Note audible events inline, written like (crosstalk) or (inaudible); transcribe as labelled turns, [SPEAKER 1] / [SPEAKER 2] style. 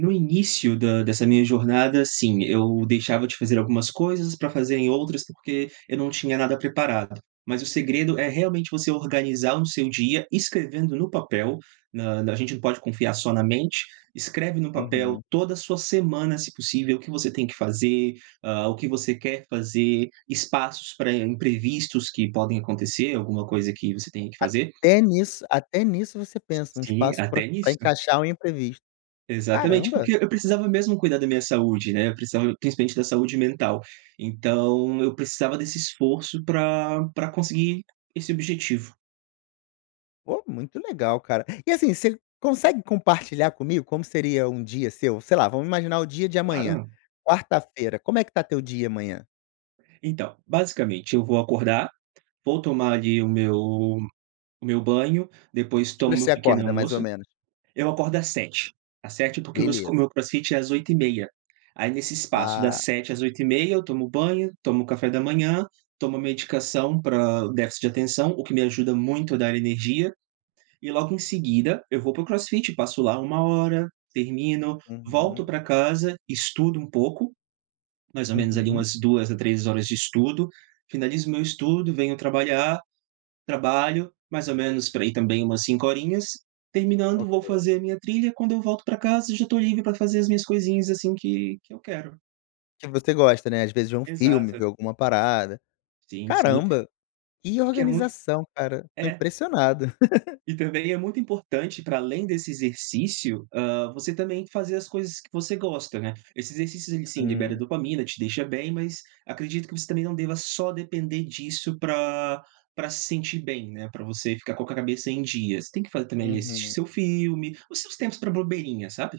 [SPEAKER 1] No início da dessa minha jornada, sim, eu deixava de fazer algumas coisas pra fazer em outras porque eu não tinha nada preparado. Mas o segredo é realmente você organizar o seu dia escrevendo no papel, na na a gente não pode confiar só na mente, escreve no papel
[SPEAKER 2] Uhum.
[SPEAKER 1] toda a sua semana, se possível, o que você tem que fazer, ah, o que você quer fazer, espaços pra imprevistos que podem acontecer, alguma coisa que você tenha que fazer.
[SPEAKER 2] Até nisso até nisso você pensa: um
[SPEAKER 1] Sim,
[SPEAKER 2] espaço pra
[SPEAKER 1] até
[SPEAKER 2] pra
[SPEAKER 1] nisso.
[SPEAKER 2] encaixar um imprevisto.
[SPEAKER 1] Exatamente,
[SPEAKER 2] Caramba.
[SPEAKER 1] porque eu precisava mesmo cuidar da minha saúde, né, eu precisava principalmente da saúde mental. Então eu precisava desse esforço pra pra conseguir esse objetivo.
[SPEAKER 2] Pô, muito legal, cara. E assim, você consegue compartilhar comigo como seria um dia seu? Sei lá, vamos imaginar o dia de amanhã,
[SPEAKER 1] Claro.
[SPEAKER 2] quarta-feira, como é que tá teu dia amanhã?
[SPEAKER 1] Então, basicamente eu vou acordar, vou tomar, ali, o meu o meu banho. Depois
[SPEAKER 2] Que horas
[SPEAKER 1] tomo
[SPEAKER 2] que você
[SPEAKER 1] meu pequeno
[SPEAKER 2] acorda mais ou
[SPEAKER 1] almoço.
[SPEAKER 2] menos?
[SPEAKER 1] Eu acordo às 7h. Às 7h porque meus
[SPEAKER 2] Beleza.
[SPEAKER 1] meu crossfit é às 8h30. Aí nesse espaço das
[SPEAKER 2] Ah.
[SPEAKER 1] 7h às 8h30 eu tomo banho, tomo café da manhã, tomo medicação pra déficit de atenção, o que me ajuda muito a dar energia e logo em seguida eu vou pro crossfit. Passo lá 1 hora, termino, volto
[SPEAKER 2] Uhum.
[SPEAKER 1] pra casa, estudo um pouco, mais ou menos ali
[SPEAKER 2] Uhum.
[SPEAKER 1] umas 2 a 3 horas de estudo, finalizo meu estudo, venho trabalhar. Trabalho mais ou menos por aí também umas 5 horinhas. Terminando
[SPEAKER 2] Ok.
[SPEAKER 1] vou fazer a minha trilha, quando eu volto pra casa já estou livre pra fazer as minhas coisinhas, assim, que que eu quero.
[SPEAKER 2] Que você gosta, né, às vezes vê um filme, vê
[SPEAKER 1] Exato.
[SPEAKER 2] alguma parada.
[SPEAKER 1] Sim, sim.
[SPEAKER 2] Caramba, que
[SPEAKER 1] Porque é muito
[SPEAKER 2] organização cara, estou
[SPEAKER 1] É.
[SPEAKER 2] impressionado. (laughs)
[SPEAKER 1] E também é muito importante, para além desse exercício, hã, você também fazer as coisas que você gosta, né. Esse exercício, ele, sim, libera
[SPEAKER 2] Hum.
[SPEAKER 1] dopamina, te deixa bem, mas acredito que você também não deva só depender disso pra pra se sentir bem, né, pra você ficar com a cabeça em dias. Tem que fazer também, ali, assistir
[SPEAKER 2] Uhum.
[SPEAKER 1] seu filme, os seus tempos pra bobeirinha, sabe?